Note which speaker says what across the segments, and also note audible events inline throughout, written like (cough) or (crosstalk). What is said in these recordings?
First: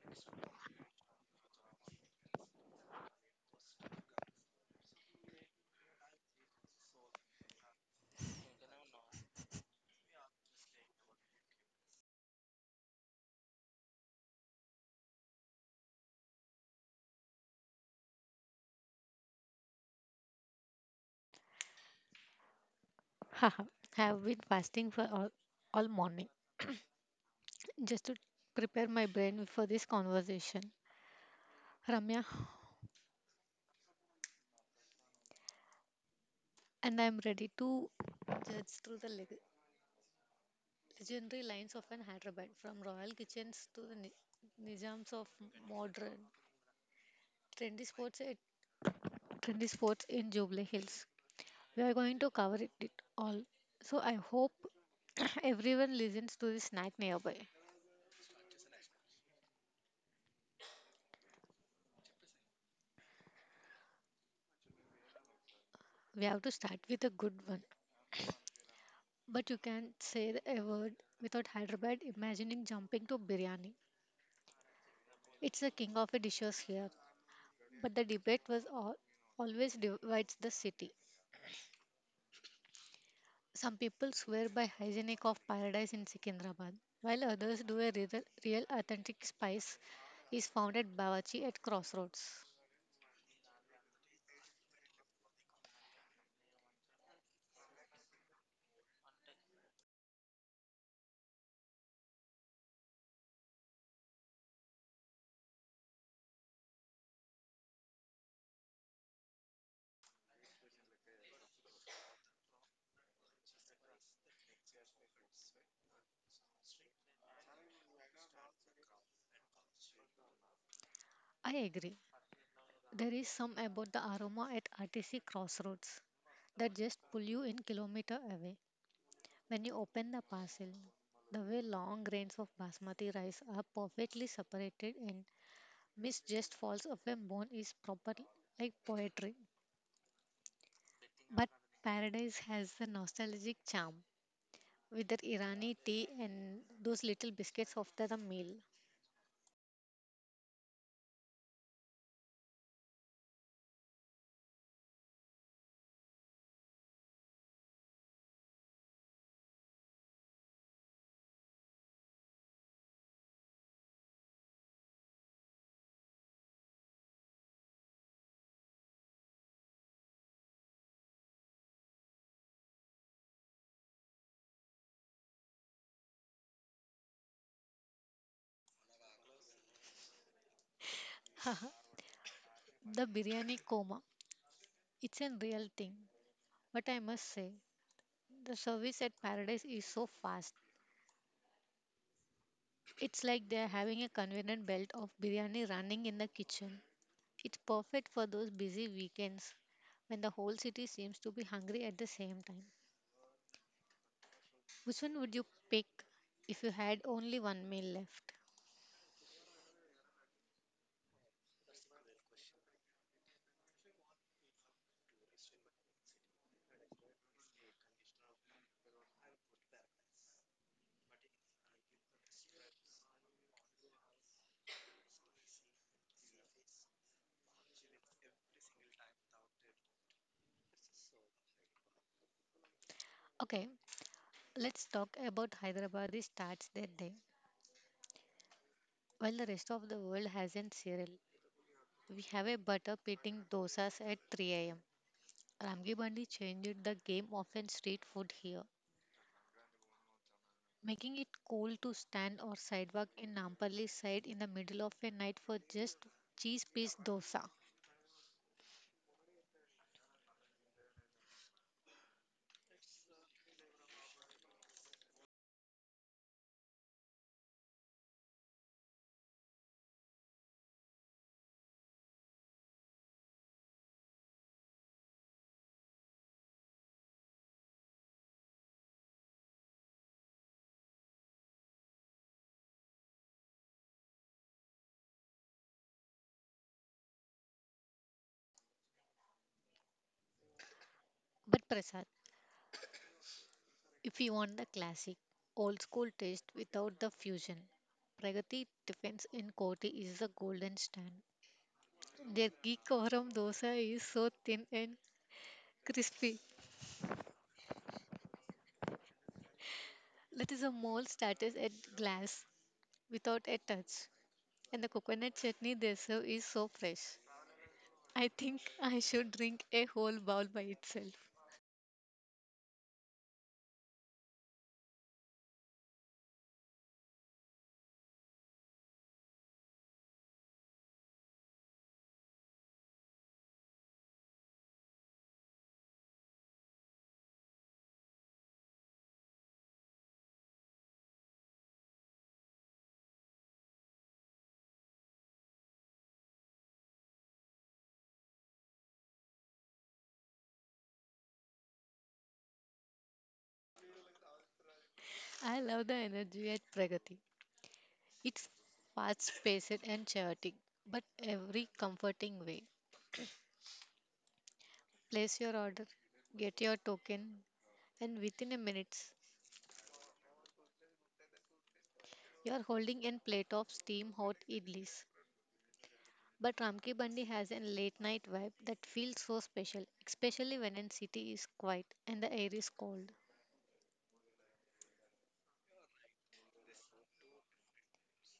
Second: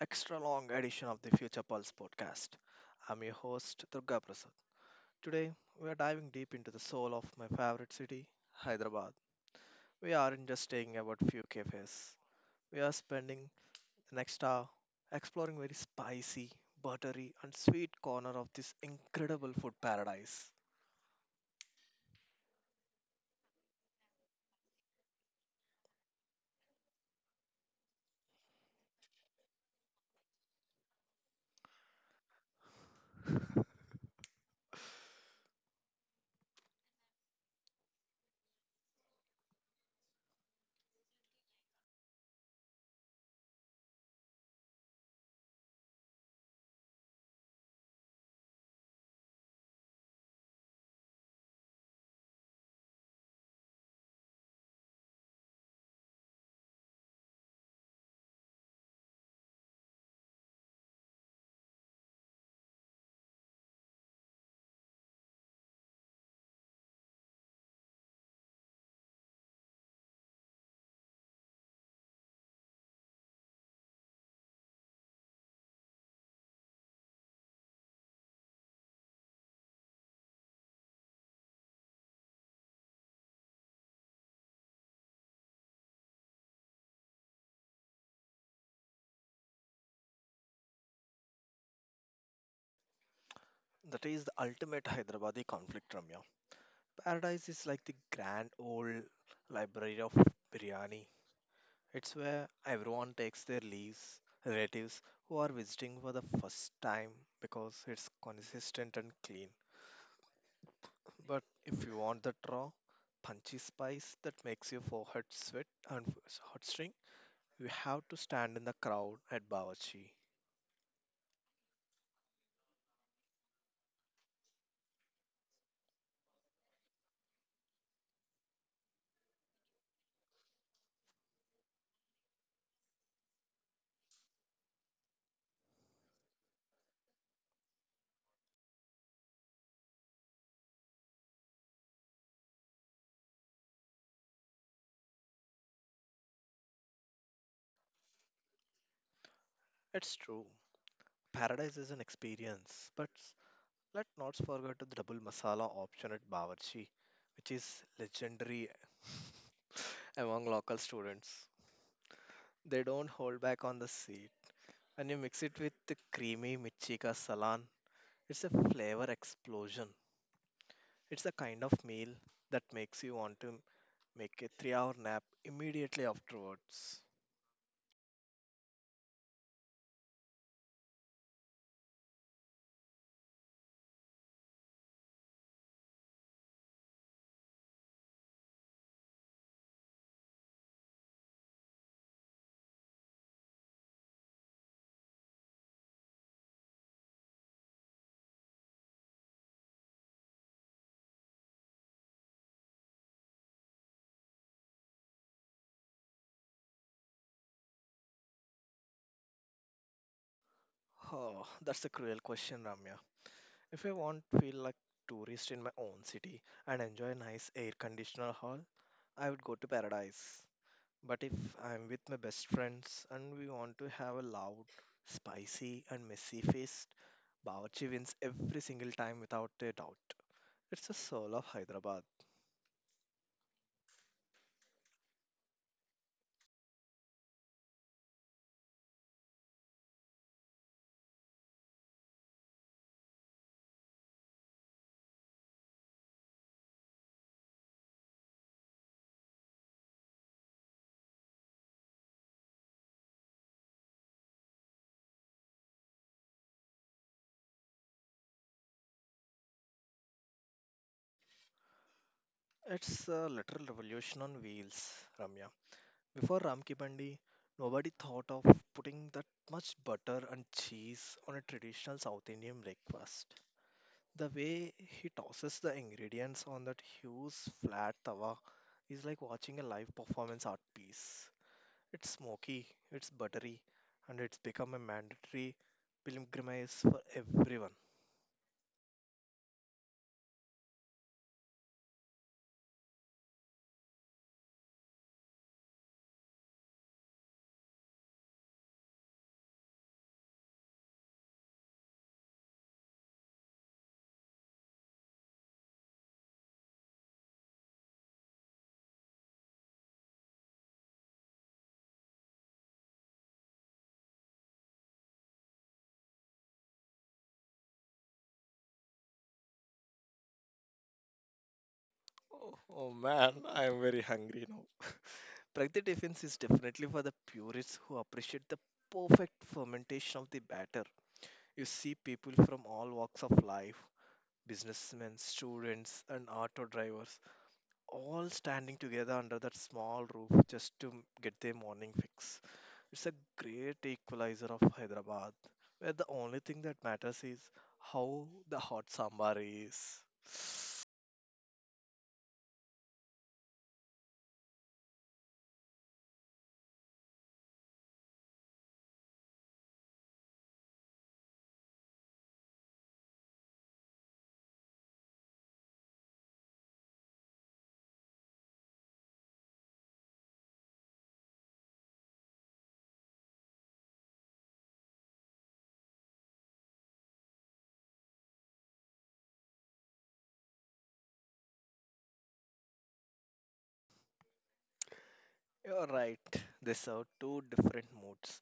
Speaker 1: extra long edition of the
Speaker 2: (laughs)
Speaker 1: Future Pulse podcast. I'm your host, Durga Prasad. Today, we are diving deep into the soul of my favorite city, Hyderabad. We aren't just staying about few cafes. We are spending the next hour exploring very spicy, buttery, and sweet corner of this incredible food paradise.
Speaker 2: Haha, I have been fasting for all morning, just to prepare my brain for this conversation, Ramya, and I am ready to judge through the legendary lines of an Hyderabad, from royal kitchens to the nizams of modern trendy sports at trendy sports in Jubilee Hills. We are going to cover it all. So I hope (clears throat) everyone listens to this snack nearby. We have to start with a good one. But you can't say a word without Hyderabad imagining jumping to biryani. It's the king of the dishes here. But the debate was always divides the city. Some people swear by hygienic of paradise in Secunderabad, while others do a real authentic spice is found at Bawachi at crossroads.
Speaker 1: That is the ultimate Hyderabadi conflict, Ramya. Paradise is like the grand old library of biryani. It's where everyone takes their leaves, relatives who are visiting for the first time because it's consistent and clean. But if you want that raw, punchy spice that makes your forehead sweat and hot string, you have to stand in the crowd at Bawarchi.
Speaker 2: I agree. There is some about the aroma at RTC crossroads that just pull you in kilometer away. When you open the parcel, the way long grains of basmati rice are perfectly separated, and mist just falls off a bone is properly like poetry. But paradise has a nostalgic charm with that Irani tea and those little biscuits after the meal.
Speaker 1: It's true. Paradise is an experience, but let's not forget the double masala option at Bawarchi, which is legendary (laughs) among local students. They don't hold back on the sweet and you mix it with the creamy Michika Salan. It's a flavor explosion. It's a kind of meal that makes you want to make a 3 hour nap immediately afterwards.
Speaker 2: (laughs) Haha, the biryani coma. It's a real thing. But I must say, the service at paradise is so fast. It's like they're having a convenient belt of biryani running in the kitchen. It's perfect for those busy weekends when the whole city seems to be hungry at the same time. Which one would you pick if you had only one meal left?
Speaker 1: Oh, that's a cruel question, Ramya. If I want to feel like tourist in my own city and enjoy a nice air conditioner hall, I would go to paradise. But if I'm with my best friends and we want to have a loud, spicy and messy feast, Bawarchi wins every single time without a doubt. It's the soul of Hyderabad.
Speaker 2: Okay, let's talk about Hyderabadis starts their day. While the rest of the world hasn't cereal, we have a butter pitting dosas at 3 a.m. Ramgi Bandi changed the game of in street food here, making it cool to stand or sidewalk in Nampally side in the middle of a night for just cheese piece dosa.
Speaker 1: It's a literal revolution on wheels, Ramya. Before Ramki Bandi, nobody thought of putting that much butter and cheese on a traditional South Indian breakfast. The way he tosses the ingredients on that huge flat tawa is like watching a live performance art piece. It's smoky, it's buttery, and it's become a mandatory pilgrimage for everyone.
Speaker 2: But Prasad, if you want the classic, old school taste without the fusion, Pragati Tiffins in Koti is the golden stand. Their ghee koram dosa is so thin and crispy that is a mole starters at glass without a touch. And the coconut chutney they serve is so fresh. I think I should drink a whole bowl by itself.
Speaker 1: Oh man, I am very hungry now. (laughs) Pragdi Defence is definitely for the purists who appreciate the perfect fermentation of the batter. You see people from all walks of life businessmen, students, and auto drivers all standing together under that small roof just to get their morning fix. It's a great equalizer of Hyderabad, where the only thing that matters is how the hot sambar is.
Speaker 2: I love the energy at Pragati. It's fast paced and chaotic, but every comforting way. Place your order, get your token, and within a minute, you are holding a plate of steam hot idlis. But Ramki Bandi has a late night vibe that feels so special, especially when a city is quiet and the air is cold.
Speaker 1: You're right. These are two different moods.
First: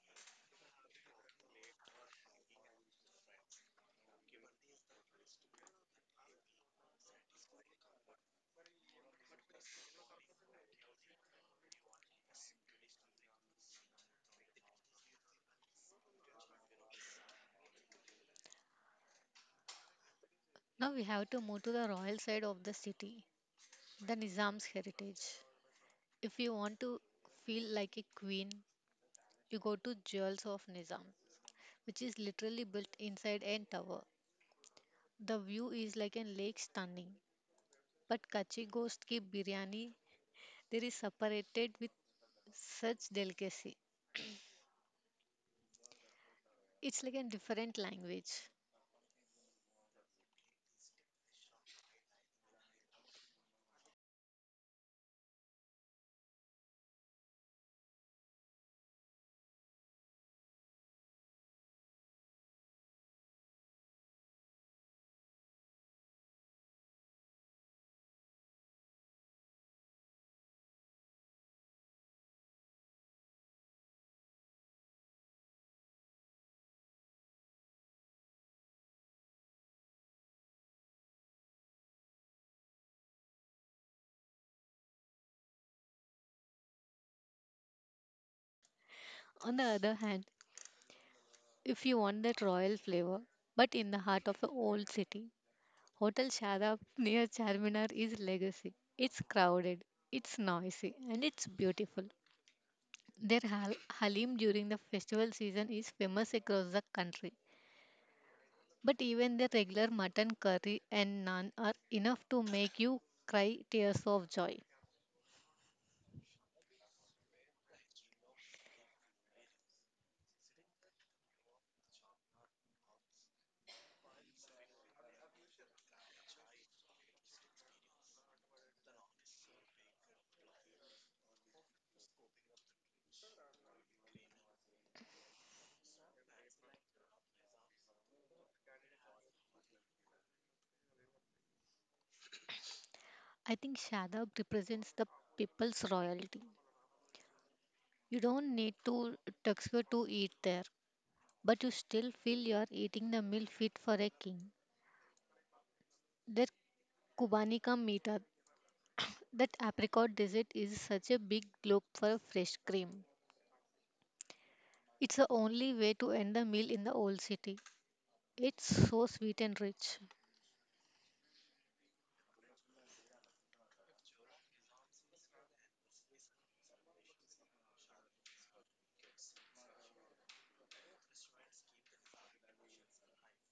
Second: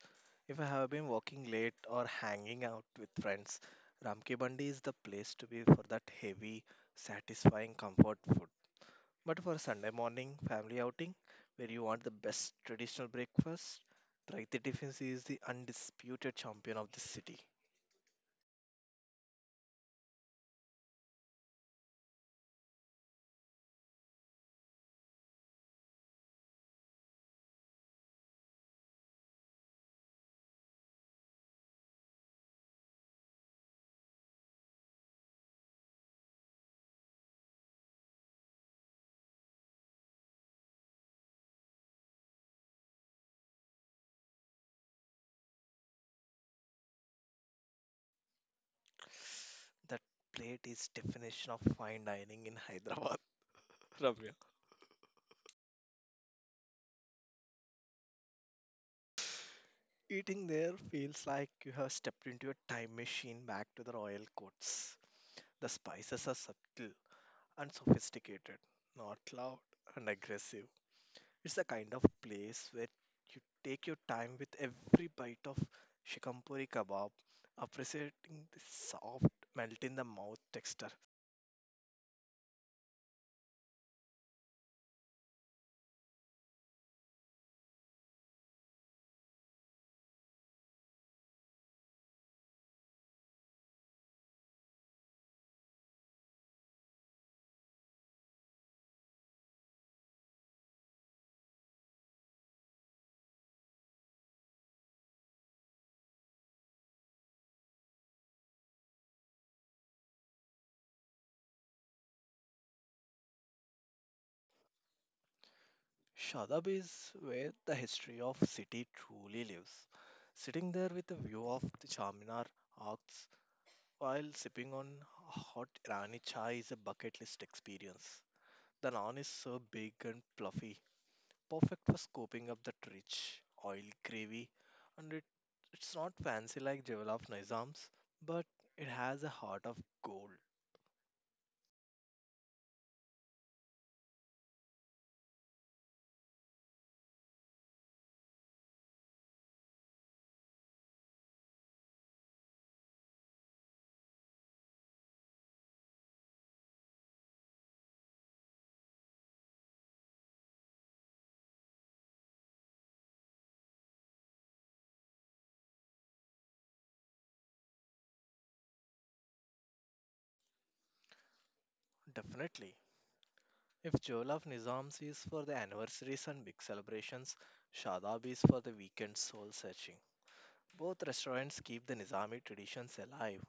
Speaker 1: If I have been working late or hanging out with friends, Ramki Bandi is the place to be for that heavy, satisfying comfort food. But for a Sunday morning family outing, where you want the best traditional breakfast, Praiti Tiffins is the undisputed champion of the city.
Speaker 2: Now we have to move to the royal side of the city, the Nizam's heritage. If you want to feel like a queen, you go to Jewels of Nizam, which is literally built inside a tower. The view is like a lake stunning. But Kachi Ghost Ki Biryani, there is separated with such delicacy. It's like a different language.
Speaker 1: That plate is definition of fine dining in Hyderabad, (laughs) Ramya. Eating there feels like you have stepped into a time machine back to the royal courts. The spices are subtle and sophisticated, not loud and aggressive. It's the kind of place where you take your time with every bite of shikampuri kebab, appreciating the soft, melt in the mouth texture.
Speaker 2: On the other hand, if you want that royal flavor, but in the heart of an old city, Hotel Shadab near Charminar is legacy. It's crowded, it's noisy, and it's beautiful. Their halim during the festival season is famous across the country. But even the regular mutton curry and naan are enough to make you cry tears of joy.
Speaker 1: Shadab is where the history of city truly lives. Sitting there with a view of the Charminar, Arcs, while sipping on hot Irani chai is a bucket list experience. The naan is so big and fluffy, perfect for scooping up that rich, oil gravy. And it's not fancy like Jawalaf Nizam's, but it has a heart of gold.
Speaker 2: I think Shadab represents the people's royalty. You don't need to tuxedo to eat there, but you still feel you're eating the meal fit for a king. Their Kubani ka meetup, that apricot dessert, is such a big globe for fresh cream. It's the only way to end the meal in the old city. It's so sweet and rich.
Speaker 1: Definitely. If Jawalaf Nizam's is for the anniversaries and big celebrations, Shadab is for the weekend soul searching. Both restaurants keep the Nizami traditions alive,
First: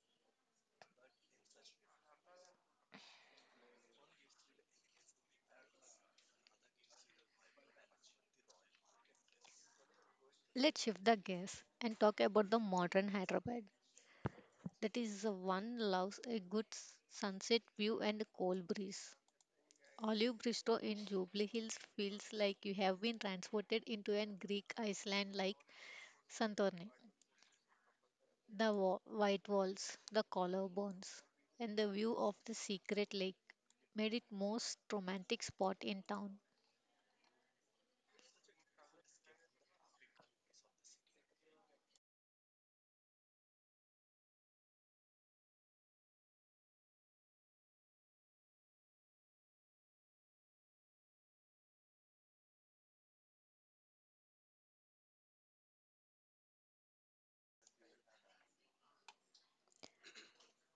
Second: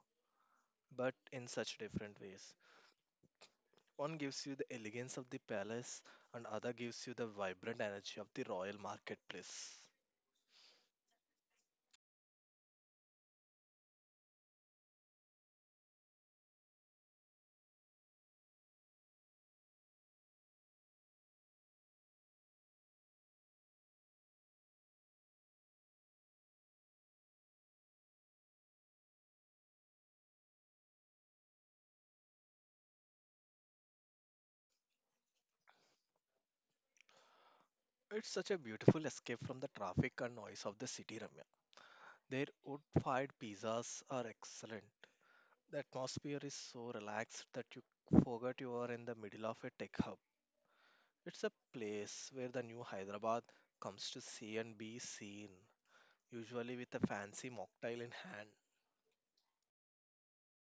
Speaker 1: but in such different ways. One gives you the elegance of the palace, and other gives you the vibrant energy of the royal marketplace.
Speaker 2: Let's shift the gears and talk about the modern Hyderabad. That is the one loves a good sunset view and a cold breeze. Olive Bristow in Jubilee Hills feels like you have been transported into an Greek Iceland like Santorini. The white walls, the collarbones, and the view of the secret lake made it most romantic spot in town.
Speaker 1: It's such a beautiful escape from the traffic and noise of the city, Ramya. Their wood-fired pizzas are excellent. The atmosphere is so relaxed that you forget you are in the middle of a tech hub. It's a place where the new Hyderabad comes to see and be seen, usually with a fancy mocktail in hand.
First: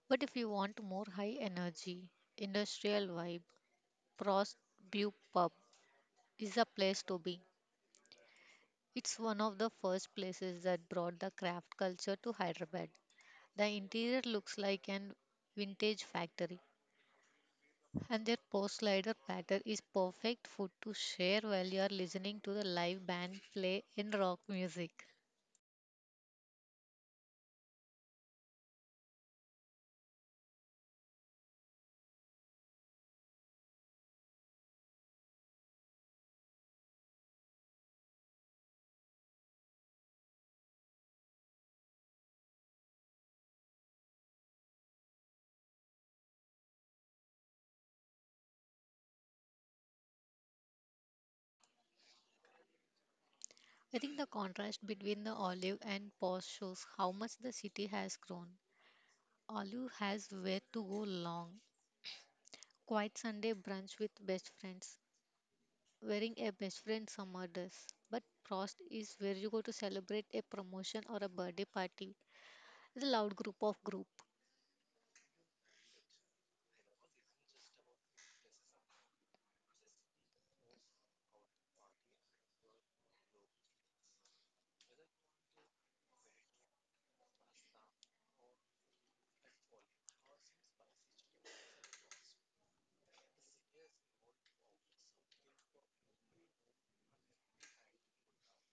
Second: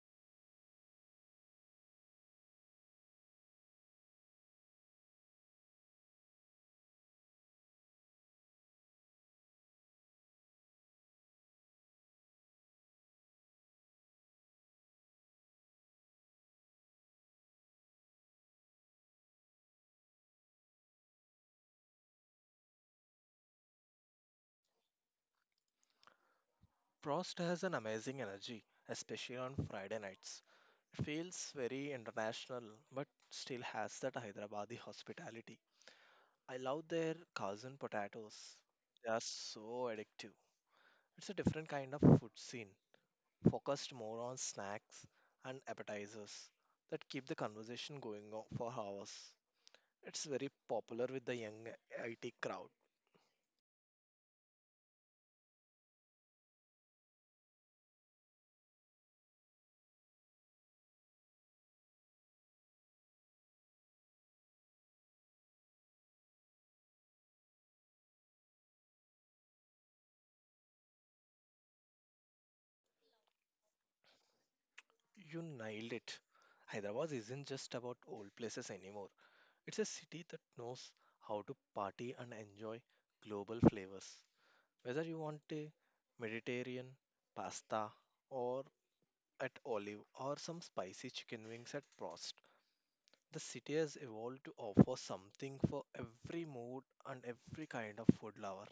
Speaker 2: But if you want more high energy, industrial vibe, Prost Brew Pub is a place to be. It's one of the first places that brought the craft culture to Hyderabad. The interior looks like an vintage factory. And their post slider pattern is perfect food to share while you are listening to the live band play in rock music.
Speaker 1: Prost has an amazing energy, especially on Friday nights. It feels very international, but still has that Hyderabadi hospitality. I love their cousin potatoes. They are so addictive. It's a different kind of food scene, focused more on snacks and appetizers that keep the conversation going on for hours. It's very popular with the young IT crowd.
Speaker 2: I think the contrast between the olive and post shows how much the city has grown. Olive has where to go long. Quiet Sunday brunch with best friends, wearing a best friend summer dress. But Prost is where you go to celebrate a promotion or a birthday party. The loud group of group.
Speaker 1: You nailed it. Hyderabad isn't just about old places anymore. It's a city that knows how to party and enjoy global flavors. Whether you want a Mediterranean pasta or at olive or some spicy chicken wings at Prost, the city has evolved to offer something for every mood and every kind of food lover.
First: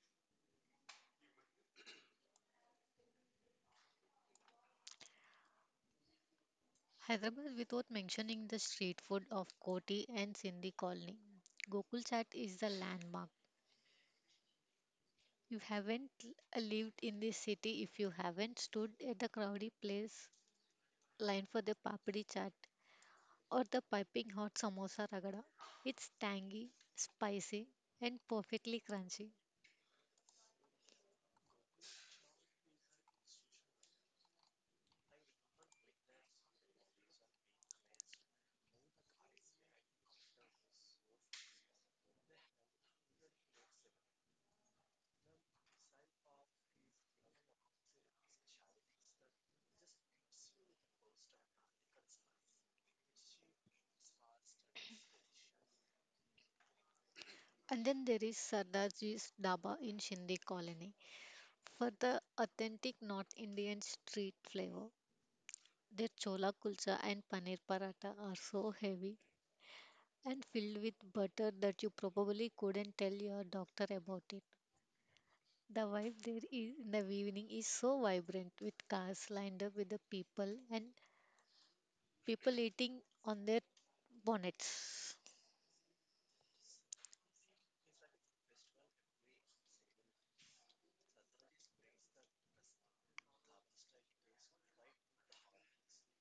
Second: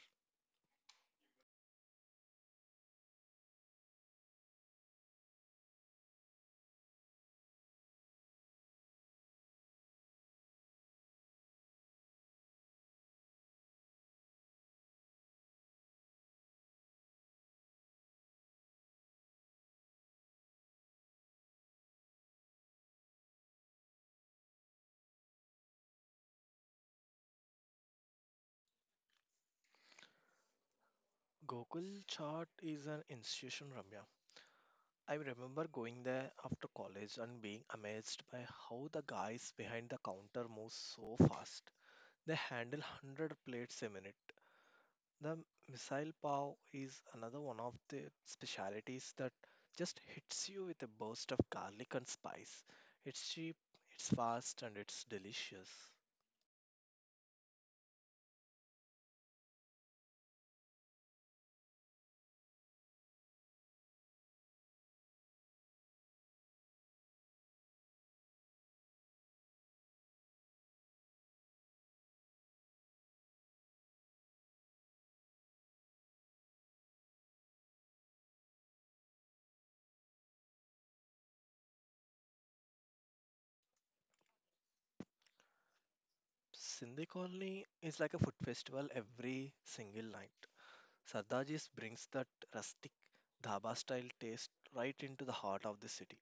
Speaker 2: Hyderabad without mentioning the street food of Koti and Sindhi Colony. Gokul Chat is the landmark. You haven't lived in this city if you haven't stood at the crowded place line for the papdi chaat or the piping hot samosa ragada. It's tangy, spicy, and perfectly crunchy.
Speaker 1: Gokul Chaat is an institution, Ramya. I remember going there after college and being amazed by how the guys behind the counter move so fast. They handle 100 plates a minute. The missile pav is another one of the specialities that just hits you with a burst of garlic and spice. It's cheap, it's fast, and it's delicious.
Speaker 2: And then there is Sardarji's Daba in Sindhi Colony for the authentic North Indian street flavor. Their chola kulcha and paneer paratha are so heavy and filled with butter that you probably couldn't tell your doctor about it. The vibe there is in the evening is so vibrant with cars lined up with the people and people eating on their bonnets.
Speaker 1: Sindhi Colony is like a food festival every single night. Sardaji's brings that rustic dhaba style taste right into the heart of the city.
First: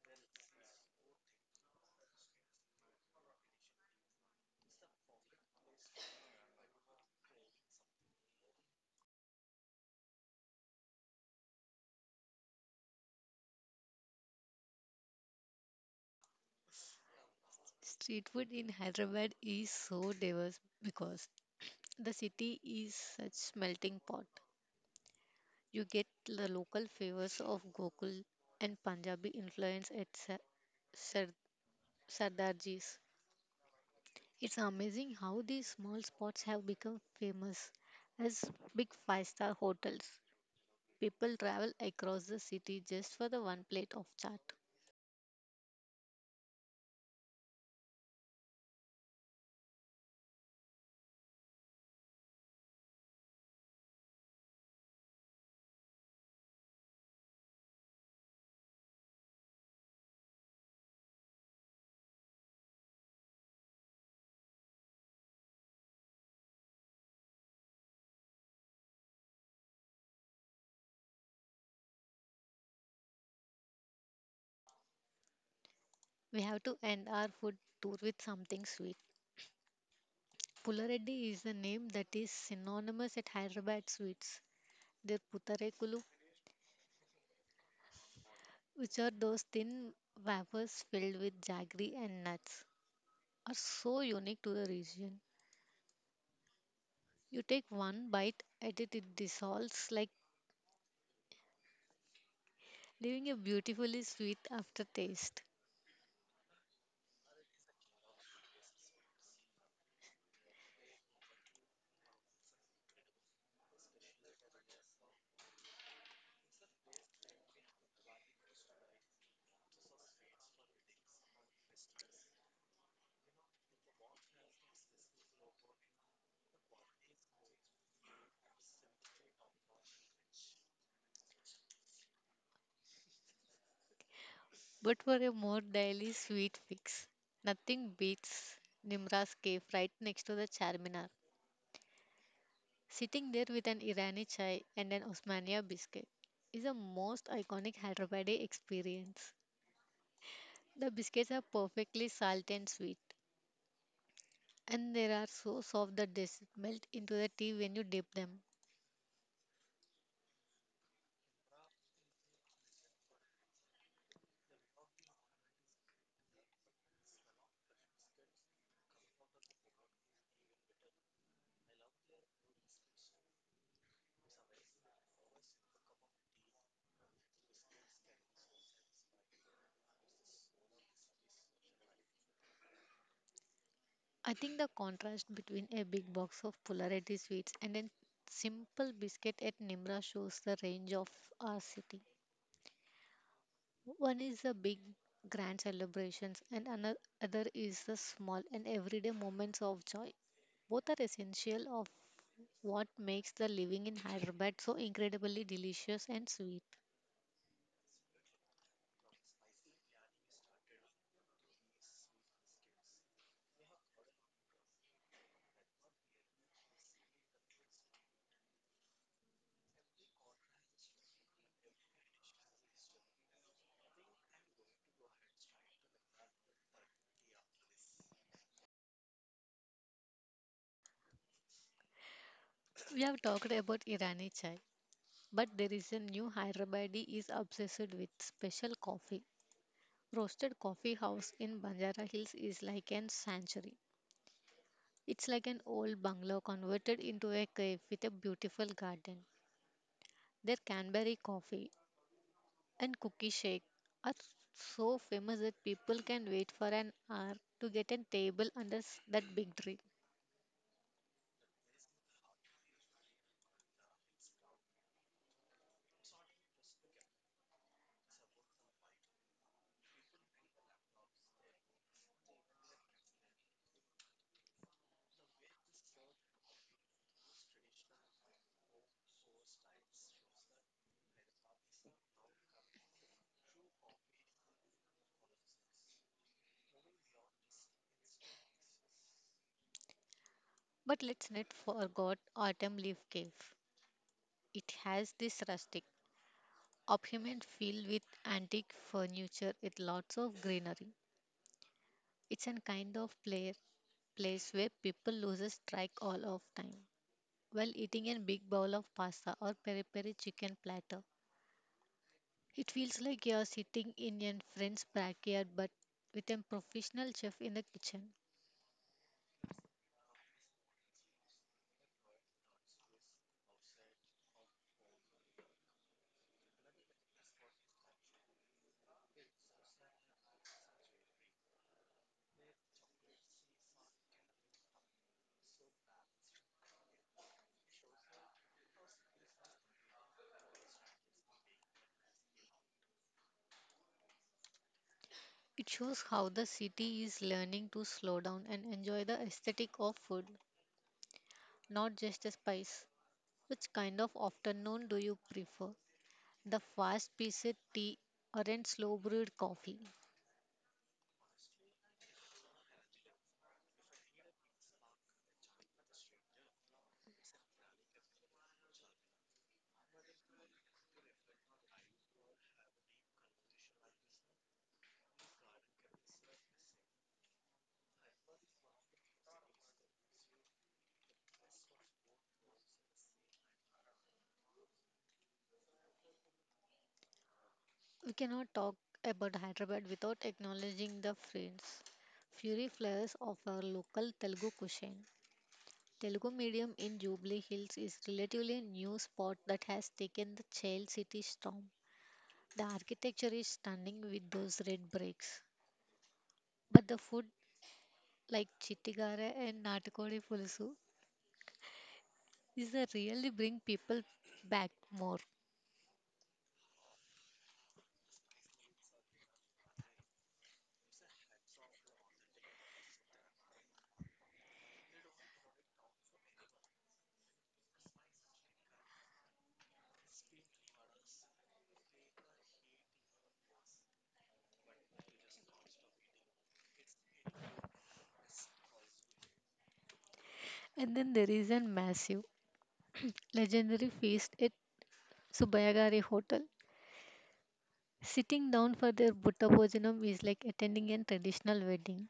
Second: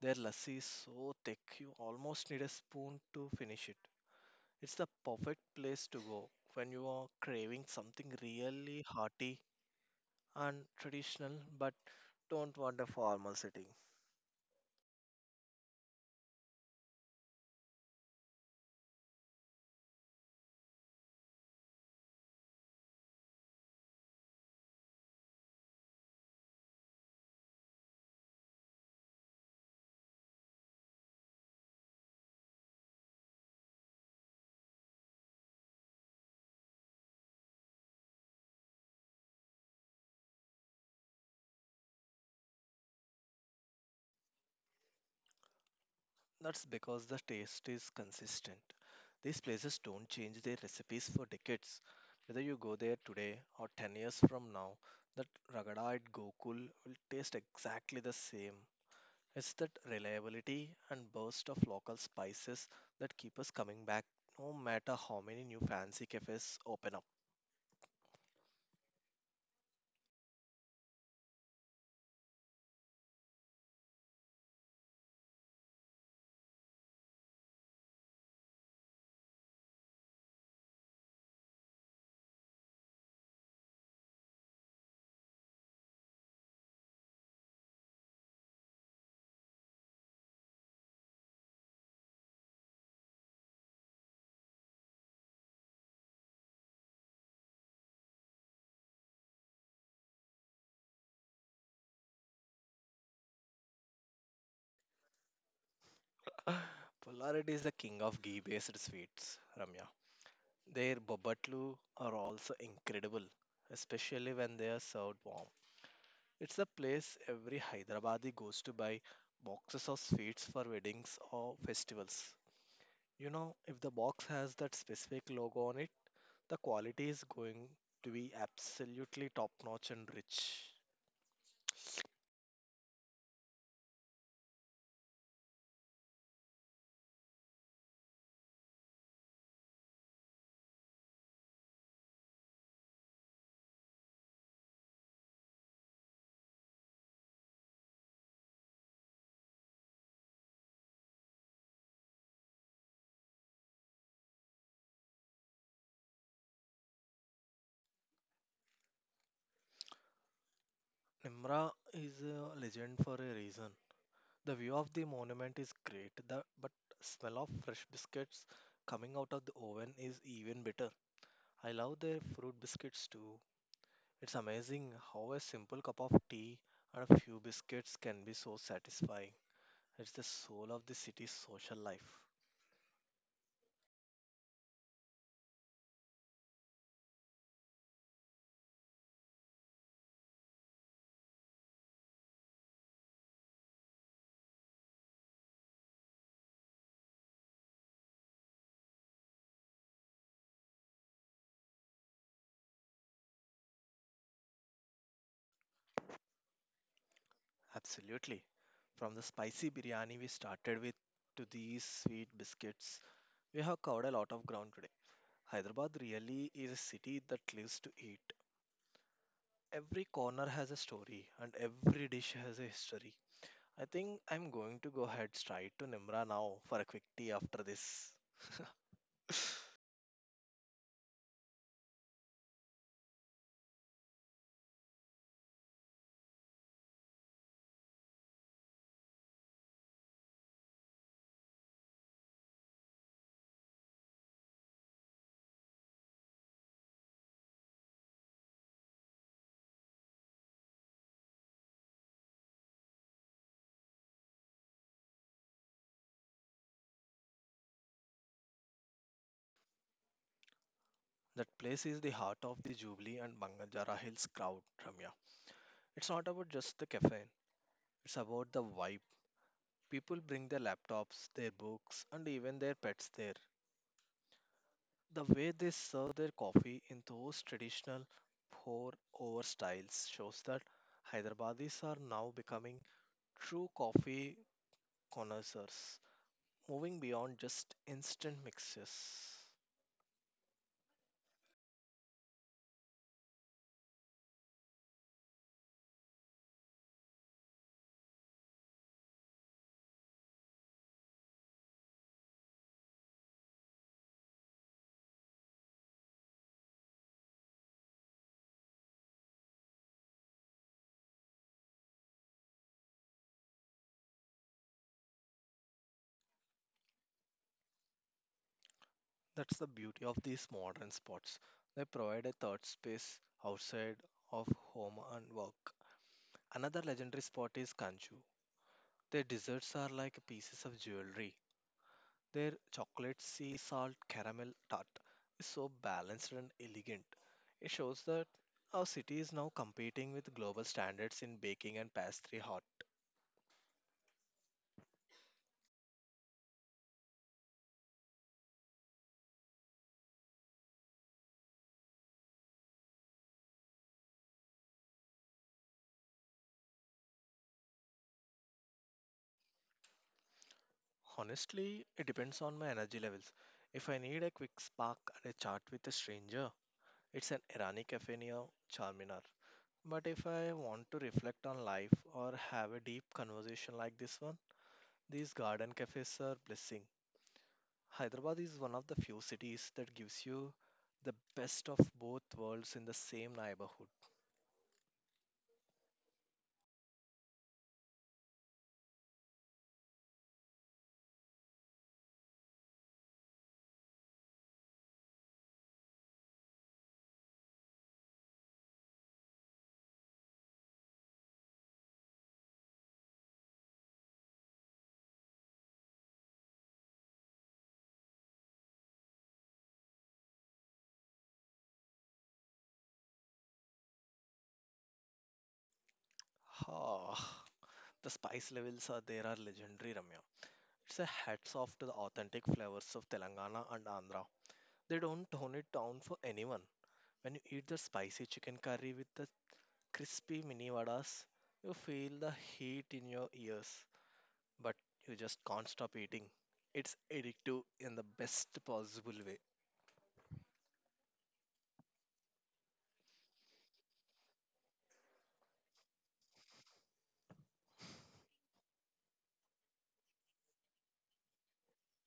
Speaker 1: Their lassi is so thick you almost need a spoon to finish it. It's the perfect place to go when you are craving something really hearty and traditional but don't want a formal setting.
Speaker 2: Street food in Hyderabad is so diverse because the city is such melting pot. You get the local flavors of Gokul and Punjabi influence at Sar- Sardarji's. It's amazing how these small spots have become famous as big five-star hotels. People travel across the city just for the one plate of chaat.
Speaker 1: That's because the taste is consistent. These places don't change their recipes for decades. Whether you go there today or 10 years from now, that ragada at Gokul will taste exactly the same. It's that reliability and burst of local spices that keep us coming back no matter how many new fancy cafes open
Speaker 2: We have to end our food tour with something sweet. Pulareddy is a name that is synonymous at Hyderabad sweets. Their putarekulu, which are those thin wafers filled with jaggery and nuts, are so unique to the region. You take one bite at it, it dissolves like leaving a beautifully sweet aftertaste.
Speaker 1: up. (laughs) Polarity is the king of ghee based sweets, Ramya. Their babatlu are also incredible, especially when they are served warm. It's a place every Hyderabadi goes to buy boxes of sweets for weddings or festivals. You know, if the box has that specific logo on it, the quality is going to be absolutely top notch and rich.
Speaker 2: But for a more daily sweet fix, nothing beats Nimra's cave right next to the Charminar. Sitting there with an Irani chai and an Osmania biscuit is a most iconic Hyderabadi experience. The biscuits are perfectly salty and sweet, and they are so soft that they melt into the tea when you dip them.
Speaker 1: Nimra is a legend for a reason. The view of the monument is great, but smell of fresh biscuits coming out of the oven is even better. I love their fruit biscuits too. It's amazing how a simple cup of tea and a few biscuits can be so satisfying. It's the soul of the city's social life.
Speaker 2: I think the contrast between a big box of polarity sweets and a simple biscuit at Nimra shows the range of our city. One is the big grand celebrations and another other is the small and everyday moments of joy. Both are essential of what makes the living in Hyderabad so incredibly delicious and sweet.
Speaker 1: Absolutely. From the spicy biryani we started with to these sweet biscuits, we have covered a lot of ground today. Hyderabad really is a city that lives to eat. Every corner has a story and every dish has a history. I think I'm going to go ahead straight to Nimra now for a quick tea after this. (laughs)
Speaker 2: We have talked about Irani chai, but there is a new Hyderabadi is obsessed with special coffee. Roasted coffee house in Banjara Hills is like an sanctuary. It's like an old bungalow converted into a cave with a beautiful garden. Their Canberry coffee and cookie shake are so famous that people can wait for an hour to get a table under that big tree.
Speaker 1: That place is the heart of the Jubilee and Banganjara Hills crowd, Ramya. It's not about just the caffeine, it's about the vibe. People bring their laptops, their books, and even their pets there. The way they serve their coffee in those traditional pour over styles shows that Hyderabadis are now becoming true coffee connoisseurs, moving beyond just instant mixes.
Speaker 2: But let's not forget Autumn Leaf Cave. It has this rustic, opulent feel with antique furniture with lots of greenery. It's a kind of place where people loses track all of time while eating a big bowl of pasta or peri peri chicken platter. It feels like you are sitting in a friend's backyard but with a professional chef in the kitchen.
Speaker 1: That's the beauty of these modern spots. They provide a third space outside of home and work. Another legendary spot is Kanchu. Their desserts are like pieces of jewelry. Their chocolate sea salt caramel tart is so balanced and elegant. It shows that our city is now competing with global standards in baking and pastry art.
Speaker 2: It shows how the city is learning to slow down and enjoy the aesthetic of food, not just the spice. Which kind of afternoon do you prefer? The fast paced tea, or a slow brewed coffee?
Speaker 1: Honestly, it depends on my energy levels. If I need a quick spark and a chat with a stranger, it's an Irani cafe near Charminar. But if I want to reflect on life or have a deep conversation like this one, these garden cafes are blessing. Hyderabad is one of the few cities that gives you the best of both worlds in the same neighborhood.
Speaker 2: We cannot talk about Hyderabad without acknowledging the friends. Fury flares of our local Telugu cuisine. Telugu medium in Jubilee Hills is relatively new spot that has taken the child city storm. The architecture is stunning with those red bricks. But the food like chittigara and natikodi pulusu is the really bring people back more.
Speaker 1: Ah, the spice levels are legendary, Ramya. It's a hats off to the authentic flavors of Telangana and Andhra. They don't tone it down for anyone. When you eat the spicy chicken curry with the crispy mini vadas, you feel the heat in your ears, but you just can't stop eating. It's addictive in the best possible way.
Speaker 2: And then there is a massive legendary feast at Subayagari Hotel. Sitting down for their Buddha Bhojanam is like attending a traditional wedding.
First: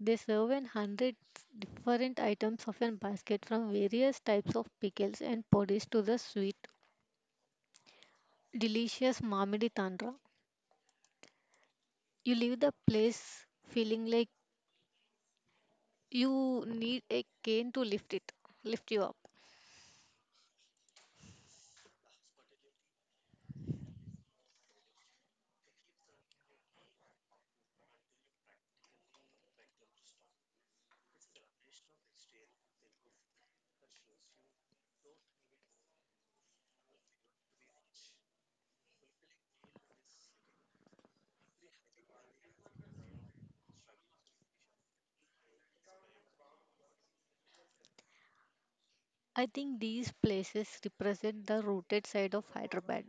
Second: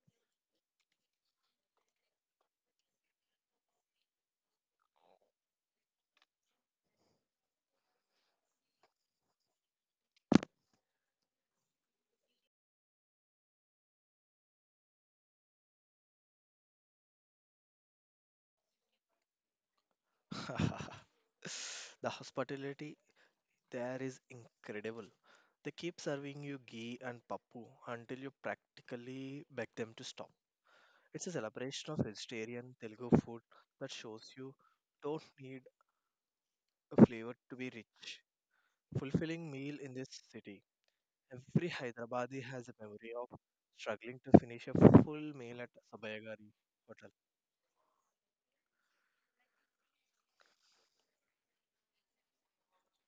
Speaker 2: They serve an 100 different items of a basket from various types of pickles and poddies to the sweet, delicious Mamidi Tandra. You leave the place feeling like you need a cane to lift you up.
Speaker 1: (laughs) The hospitality there is incredible. They keep serving you ghee and pappu until you practically beg them to stop. It's a celebration of vegetarian Telugu food that shows you don't need a flavor to be rich. Fulfilling meal in this city. Every Hyderabadi has a memory of struggling to finish a full meal at Sabayagari, but
Speaker 2: I think these places represent the rooted side of Hyderabad.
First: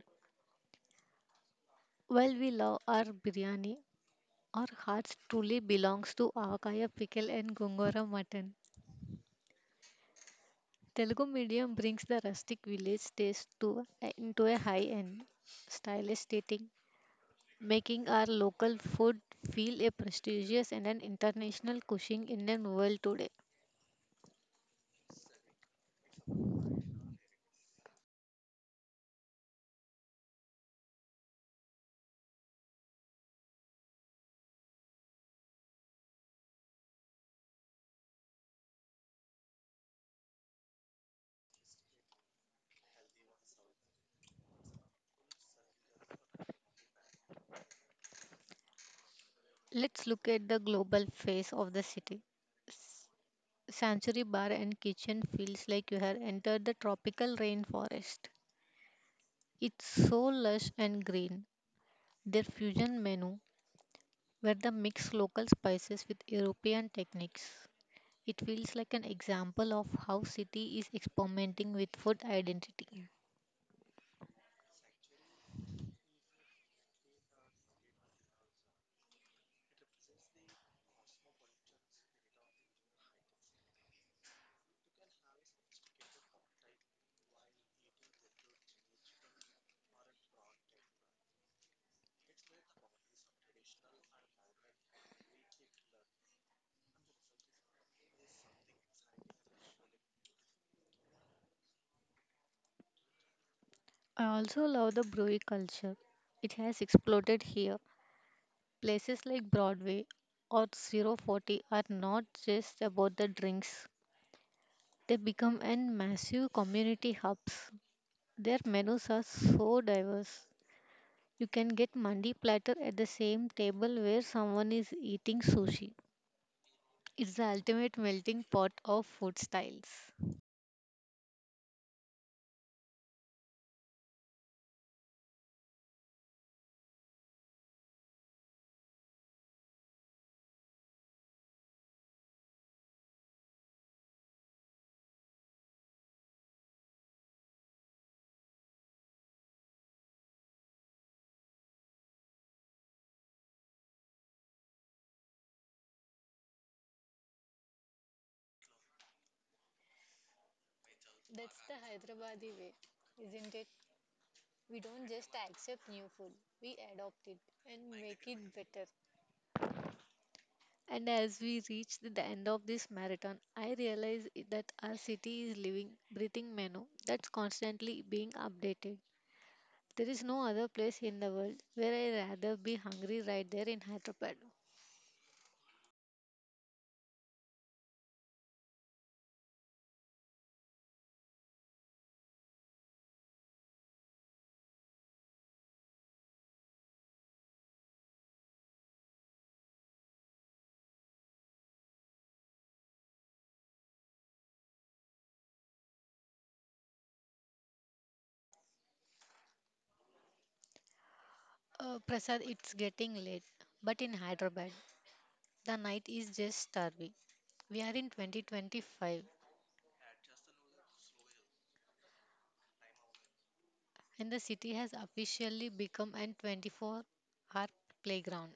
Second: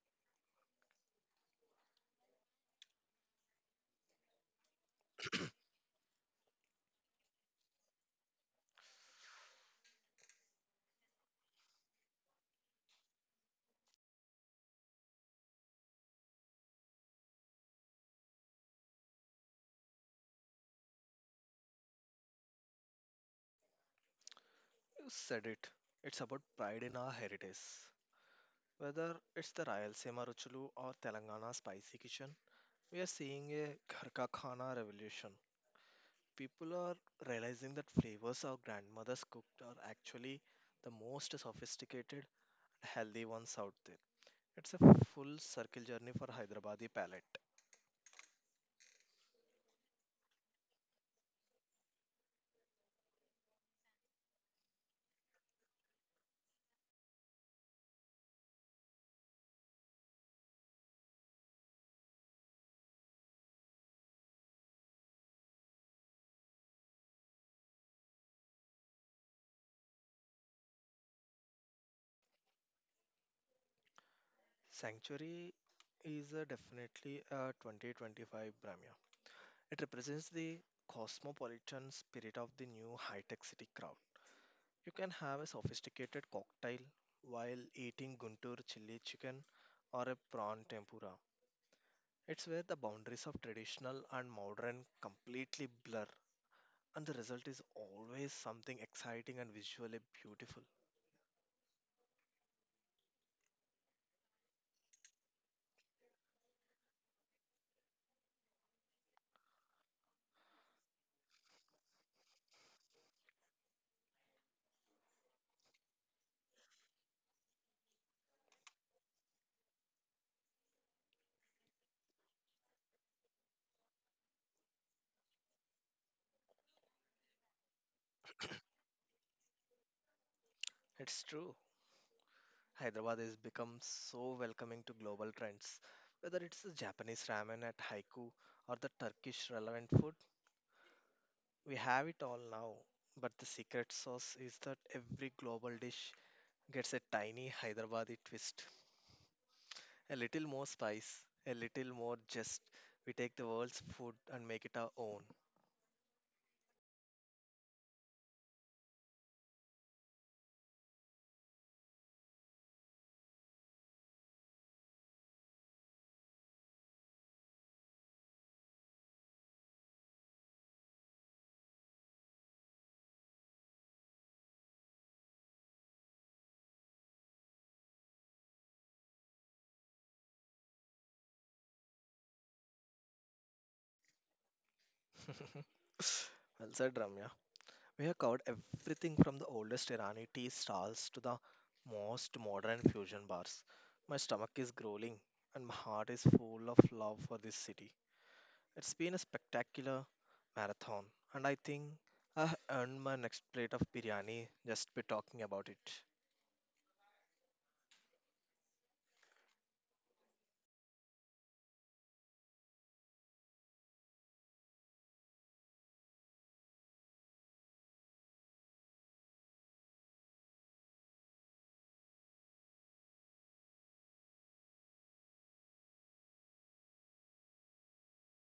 Speaker 2: While we love our biryani, our hearts truly belongs to avakaya pickle and gongora mutton. Telugu medium brings the rustic village taste to into a high-end stylish setting, making our local food feel a prestigious and an international cuisine in the world today.
Speaker 1: you said it. It's about pride in our heritage. Whether it's the Rayalaseema Ruchalu or Telangana spicy kitchen, we are seeing a ghar ka khana revolution. People are realizing that flavors our grandmothers cooked are actually the most sophisticated and healthy ones out there. It's a full circle journey for Hyderabadi palate.
Speaker 2: Let's look at the global face of the city. Sanctuary Bar and Kitchen feels like you have entered the tropical rainforest. It's so lush and green. Their fusion menu, where they mix local spices with European techniques, it feels like an example of how city is experimenting with food identity.
Speaker 1: Sanctuary is a definitely a 2025 Bramya. It represents the cosmopolitan spirit of the new high-tech city crowd. You can have a sophisticated cocktail while eating Guntur chili chicken or a prawn tempura. It's where the boundaries of traditional and modern completely blur, and the result is always something exciting and visually beautiful.
Speaker 2: I also love the brewery culture. It has exploded here. Places like Broadway or zero 040 are not just about the drinks. They become an massive community hubs. Their menus are so diverse. You can get mandi platter at the same table where someone is eating sushi. It's the ultimate melting pot of food styles.
Speaker 1: It's true. Hyderabad has become so welcoming to global trends. Whether it's the Japanese ramen at Haiku or the Turkish relevant food, we have it all now. But the secret sauce is that every global dish gets a tiny Hyderabadi twist. A little more spice, a little more just. We take the world's food and make it our own.
Speaker 2: That's the Hyderabadi way, isn't it? We don't just accept new food, we adopt it and make it better. And as we reach the end of this marathon, I realize that our city is living, breathing menu that's constantly being updated. There is no other place in the world where I rather be hungry right there in Hyderabad.
Speaker 1: (laughs) Well said, Ramya. We have covered everything from the oldest Irani tea stalls to the most modern fusion bars. My stomach is growling and my heart is full of love for this city. It's been a spectacular marathon, and I think I have earned my next plate of biryani just by talking about it.
Speaker 2: Prasad, it's getting late, but in Hyderabad, the night is just starving. We are in 2025 and the city has officially become an 24-hour playground.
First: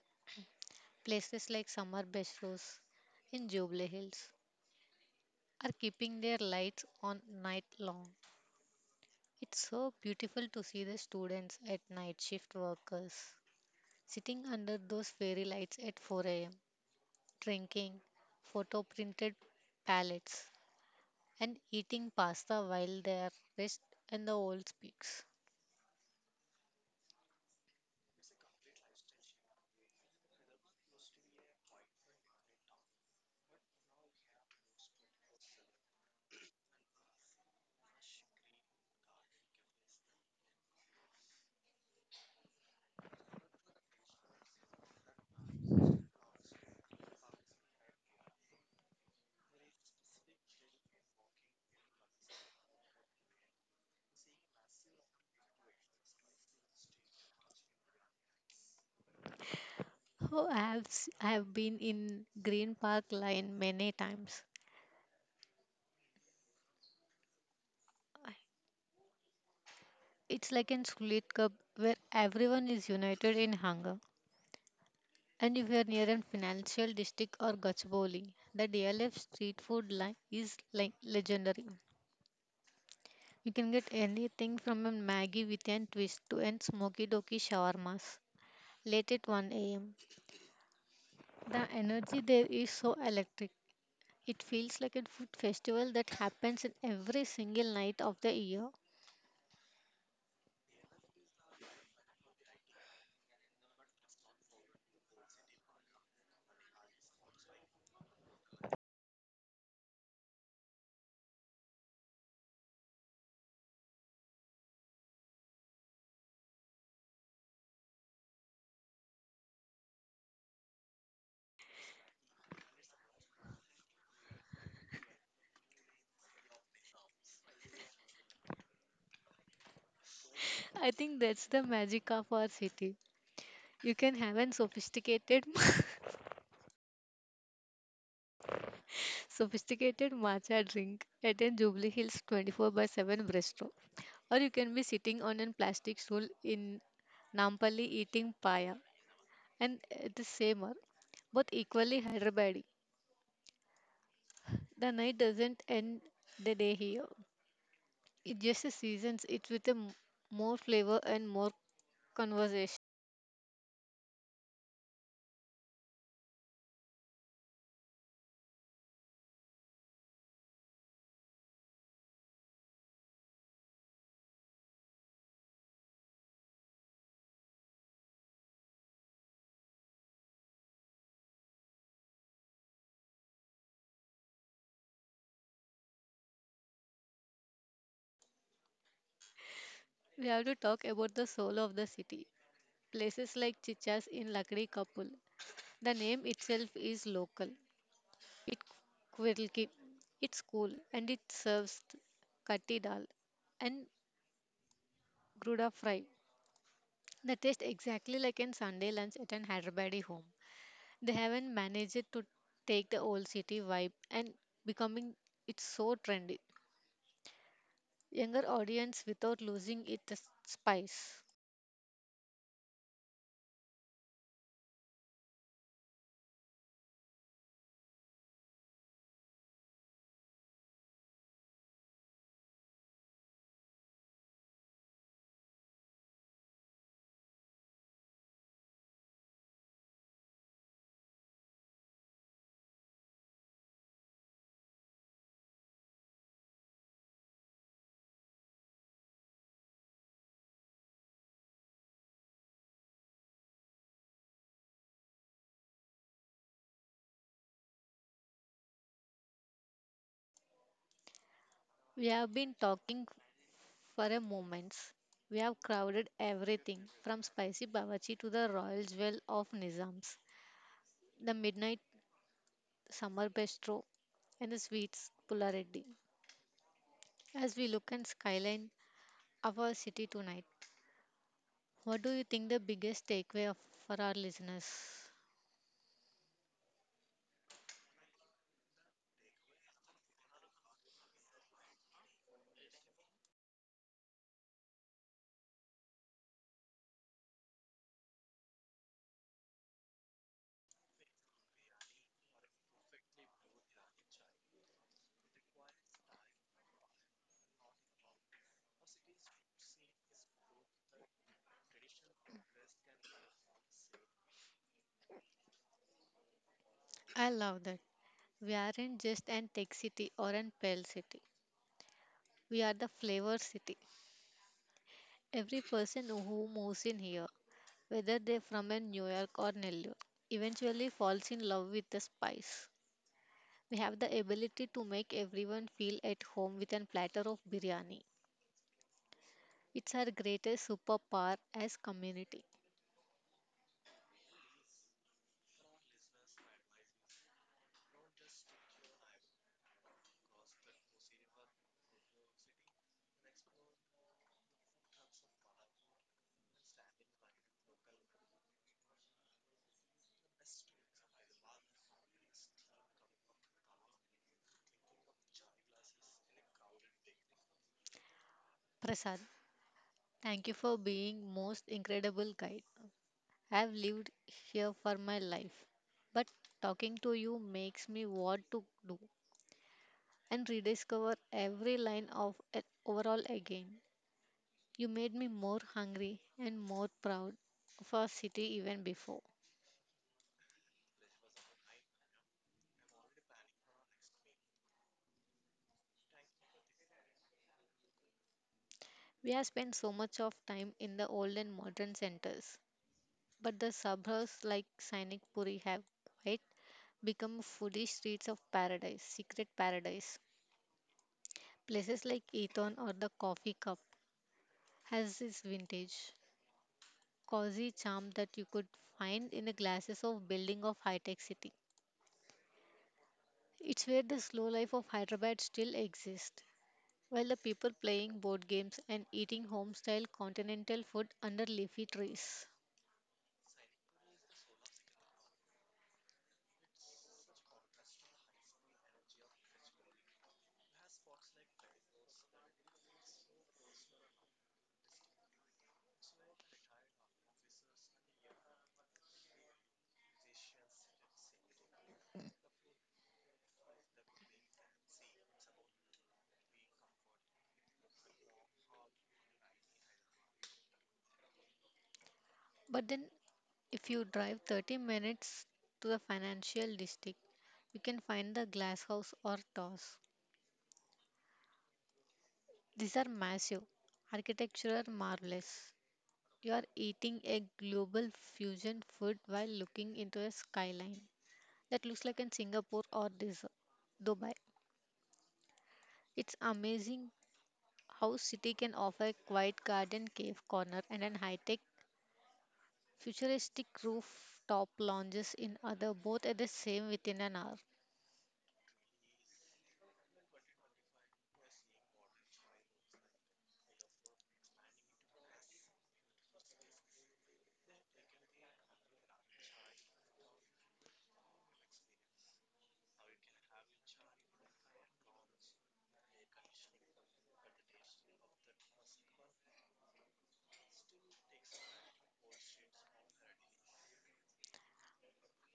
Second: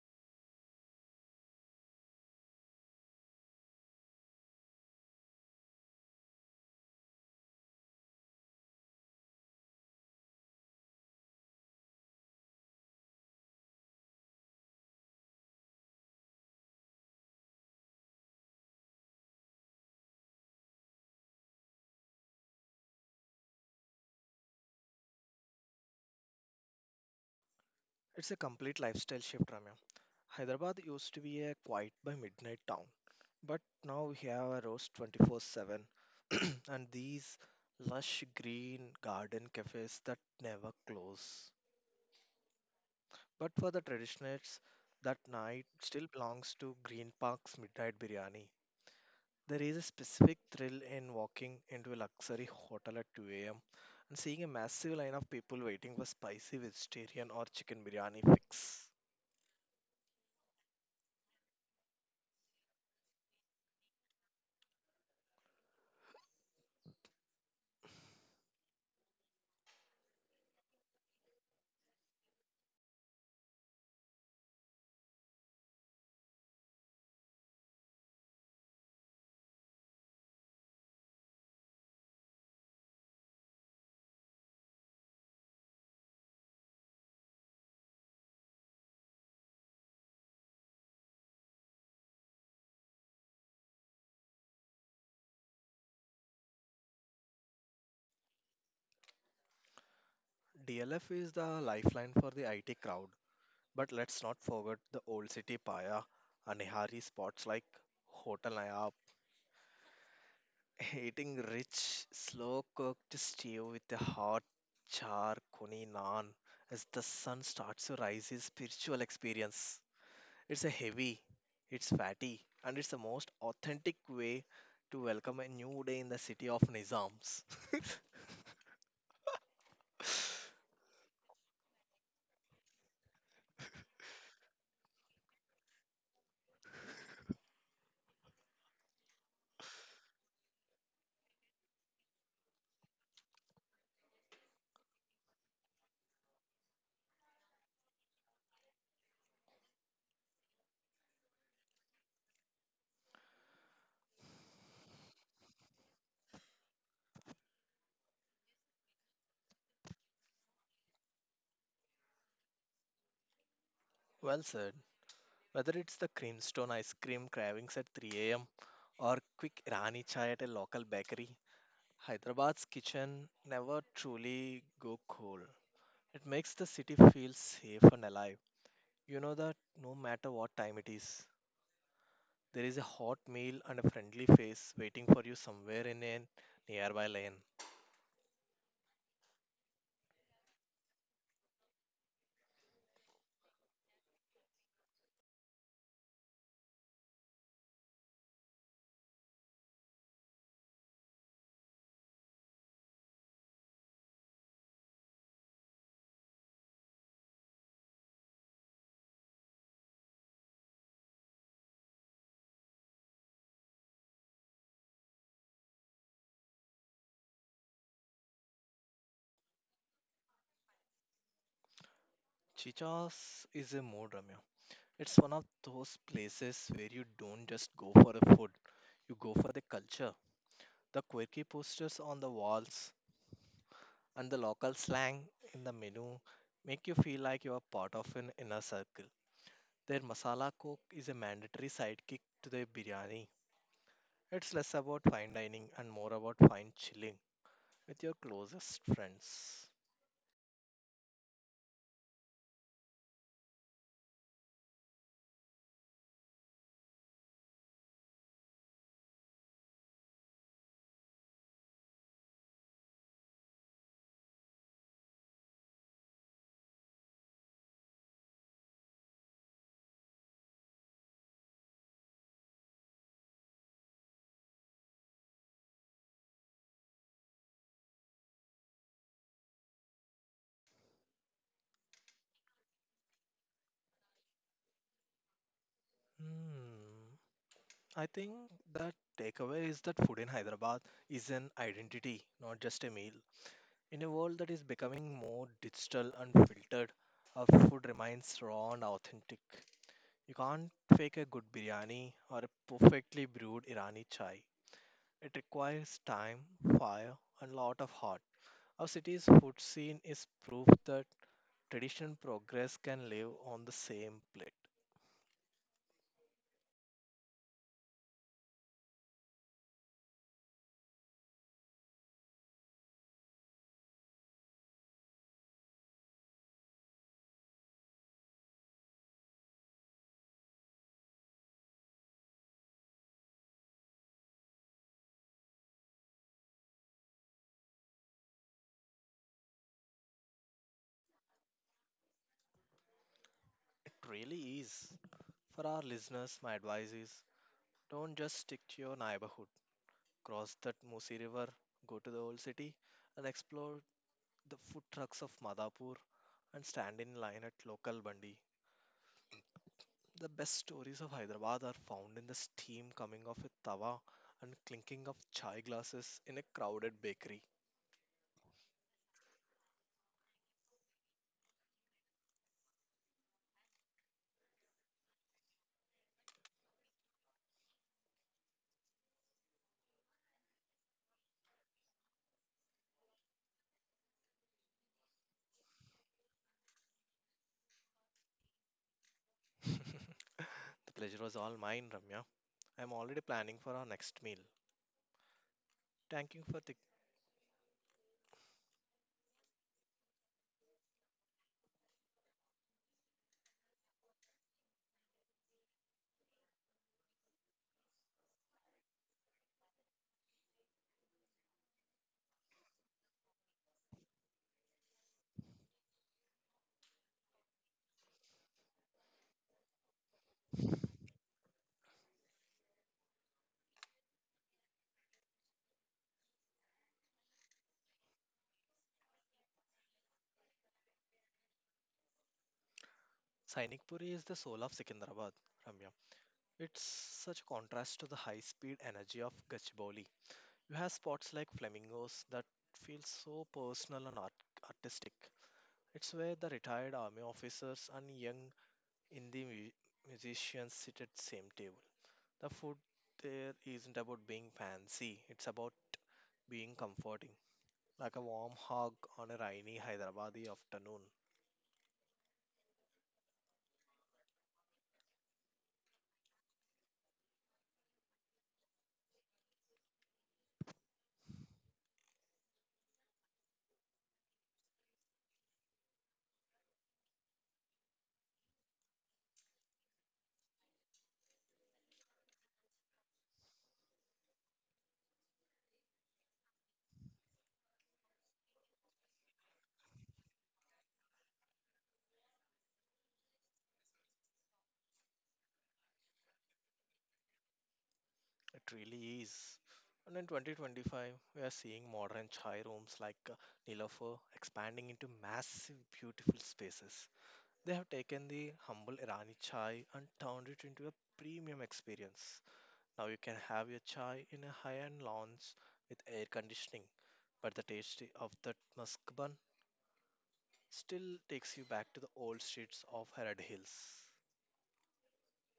Speaker 2: Places like Summer Bistros in Jubilee Hills are keeping their lights on night long. It's so beautiful to see the students at night shift workers sitting under those fairy lights at 4 a.m., drinking photo printed palettes and eating pasta while they are rest in the old peaks.
Speaker 1: It's a complete lifestyle shift, Ramya. Hyderabad used to be a quiet by midnight town, but now we have a roast 24/7 (clears throat) and these lush green garden cafes that never close. But for the traditionalists, that night still belongs to Green Park's midnight biryani. There is a specific thrill in walking into a luxury hotel at 2 a.m. and seeing a massive line of people waiting for spicy vegetarian or chicken biryani fix.
Speaker 2: Oh, I have been in Green Park Line many times. I- It's like in Sulit Cup where everyone is united in hunger. And if you're near a financial district or Gachibowli, the DLF street food line is like legendary. You can get anything from a Maggie with a twist to a smoky doky shawarmas late at 1 a.m. The energy there is so electric. It feels like a food festival that happens in every single night of the year.
Speaker 1: DLF is the lifeline for the IT crowd, but let's not forget the old city paya and nihari spots like Hotel Nayab, (laughs) eating rich, slow cooked stew with a hot char kuni naan as the sun starts to rise is spiritual experience. It's a heavy, it's fatty, and it's the most authentic way to welcome a new day in the city of Nizams. (laughs)
Speaker 2: I think that's the magic of our city. You can have an sophisticated, (laughs) sophisticated matcha drink at a Jubilee Hills 24 by 7 bistro, or you can be sitting on a plastic stool in Nampally eating paya, and at the same hour, both equally Hyderabadi. The night doesn't end the day here. It just seasons it with a more flavor and more conversation.
Speaker 1: Well said. Whether it's the creamstone ice cream cravings at 3 a.m. or quick Irani chai at a local bakery, Hyderabad's kitchen never truly go cold. It makes the city feel safe and alive. You know that no matter what time it is, there is a hot meal and a friendly face waiting for you somewhere in a nearby lane.
Speaker 2: We have to talk about the soul of the city. Places like Chichas in Lakdi Kapul, the name itself is local. It Quirlki. It's cool and it serves katti dal and gruda fry. They taste exactly like in Sunday lunch at an Hyderabadi home. They haven't managed to take the old city vibe and becoming it's so trendy. Younger audience without losing its spice.
Speaker 1: Chicha's is a mood, Ramya. It's one of those places where you don't just go for the food, you go for the culture. The quirky posters on the walls, and the local slang in the menu make you feel like you are part of an inner circle. Their masala cook is a mandatory sidekick to their biryani. It's less about fine dining and more about fine chilling with your closest friends.
Speaker 2: We have been talking for a moment. We have crowded everything from spicy bawarchi to the royal jewel of Nizams, the midnight summer bistro, and the sweets Pulareddy. As we look and skyline our city tonight, what do you think the biggest takeaway of, for our listeners?
Speaker 1: Hmm. I think the takeaway is that food in Hyderabad is an identity, not just a meal. In a world that is becoming more digital and filtered, our food remains raw and authentic. You can't fake a good biryani or a perfectly brewed Irani chai. It requires time, fire, and a lot of heart. Our city's food scene is proof that tradition progress can live on the same plate.
Speaker 2: I love that. We aren't just an tech city or an pale city. We are the flavor city. Every person who moves in here, whether they're from a New York or Nellore, eventually falls in love with the spice. We have the ability to make everyone feel at home with a platter of biryani. It's our greatest superpower as community.
Speaker 1: It really is. For our listeners, my advice is don't just stick to your neighborhood. Cross that Musi River, go to the old city, and explore the food trucks of Madhapur and stand in line at local bandi. The best stories of Hyderabad are found in the steam coming off a tawa and clinking of chai glasses in a crowded bakery.
Speaker 2: Prasad, thank you for being most incredible guide. I've lived here for my life, but talking to you makes me want to do and rediscover every line of it overall again. You made me more hungry and more proud of our city even before.
Speaker 1: (laughs) The pleasure was all mine, Ramya. I'm already planning for our next meal. Thank you for the
Speaker 2: We have spent so much of time in the old and modern centers, but the suburbs like Sainik Puri have quite become foodie streets of paradise, secret paradise. Places like Eton or the Coffee Cup has its vintage, cozy charm that you could find in the glasses of building of high-tech city. It's where the slow life of Hyderabad still exists, while the people playing board games and eating home-style continental food under leafy trees.
Speaker 1: Sainik Puri is the soul of Secunderabad, Ramya. It's such a contrast to the high-speed energy of Gachibowli. You have spots like flamingos that feel so personal and artistic. It's where the retired army officers and young Indie mu- musicians sit at same table. The food there isn't about being fancy; it's about being comforting, like a warm hug on a rainy Hyderabadi afternoon.
Speaker 2: But then if you drive 30 minutes to the financial district, you can find the glass house or towers. These are massive, architectural marvels. You are eating a global fusion food while looking into a skyline that looks like in Singapore or this Dubai. It's amazing how city can offer a quiet garden cave corner and an high-tech futuristic rooftop lounges in other both at the same within an hour.
Speaker 1: It really is. And in 2025, we are seeing modern chai rooms like Nilofer expanding into massive, beautiful spaces. They have taken the humble Irani chai and turned it into a premium experience. Now you can have your chai in a high-end lounge with air conditioning, but the taste of that musk bun still takes you back to the old streets of Harad Hills.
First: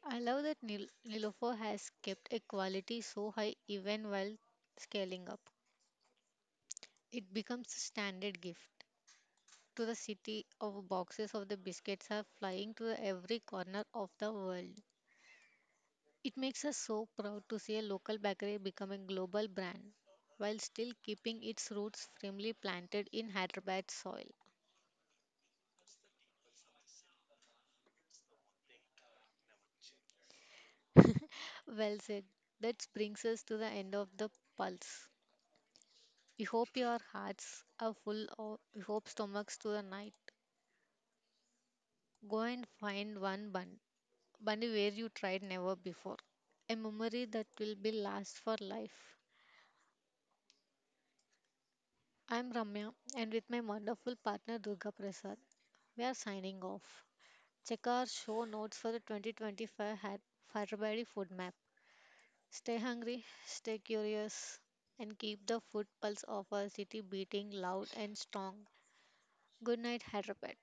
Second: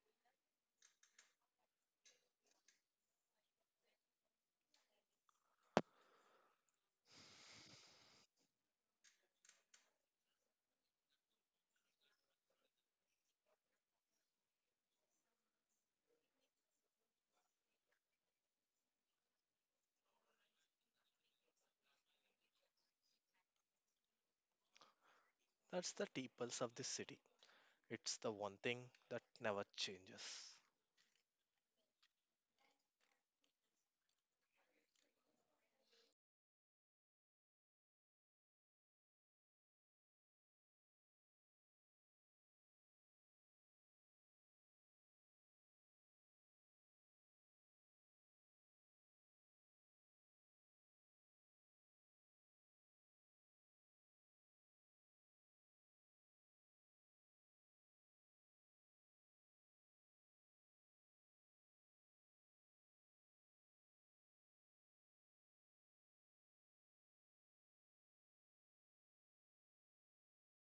Speaker 2: I love that Nilofer has kept a quality so high even while scaling up. It becomes a standard gift to the city of boxes of the biscuits are flying to every corner of the world. It makes us so proud to see a local bakery become a global brand while still keeping its roots firmly planted in Hyderabad soil.
Speaker 1: That's the tea pulse of this city. It's the one thing that never changes.
Speaker 2: Well said. That brings us to the end of the pulse. We hope your hearts are full of we hope stomachs to the night. Go and find one bun, bunny where you tried never before. A memory that will be last for life. I'm Ramya and with my wonderful partner Durga Prasad, we are signing off. Check our show notes for the 2025 hat Hyderabadi food map. Stay hungry, stay curious, and keep the food pulse of our city beating loud and strong. Good night, Hyderabad.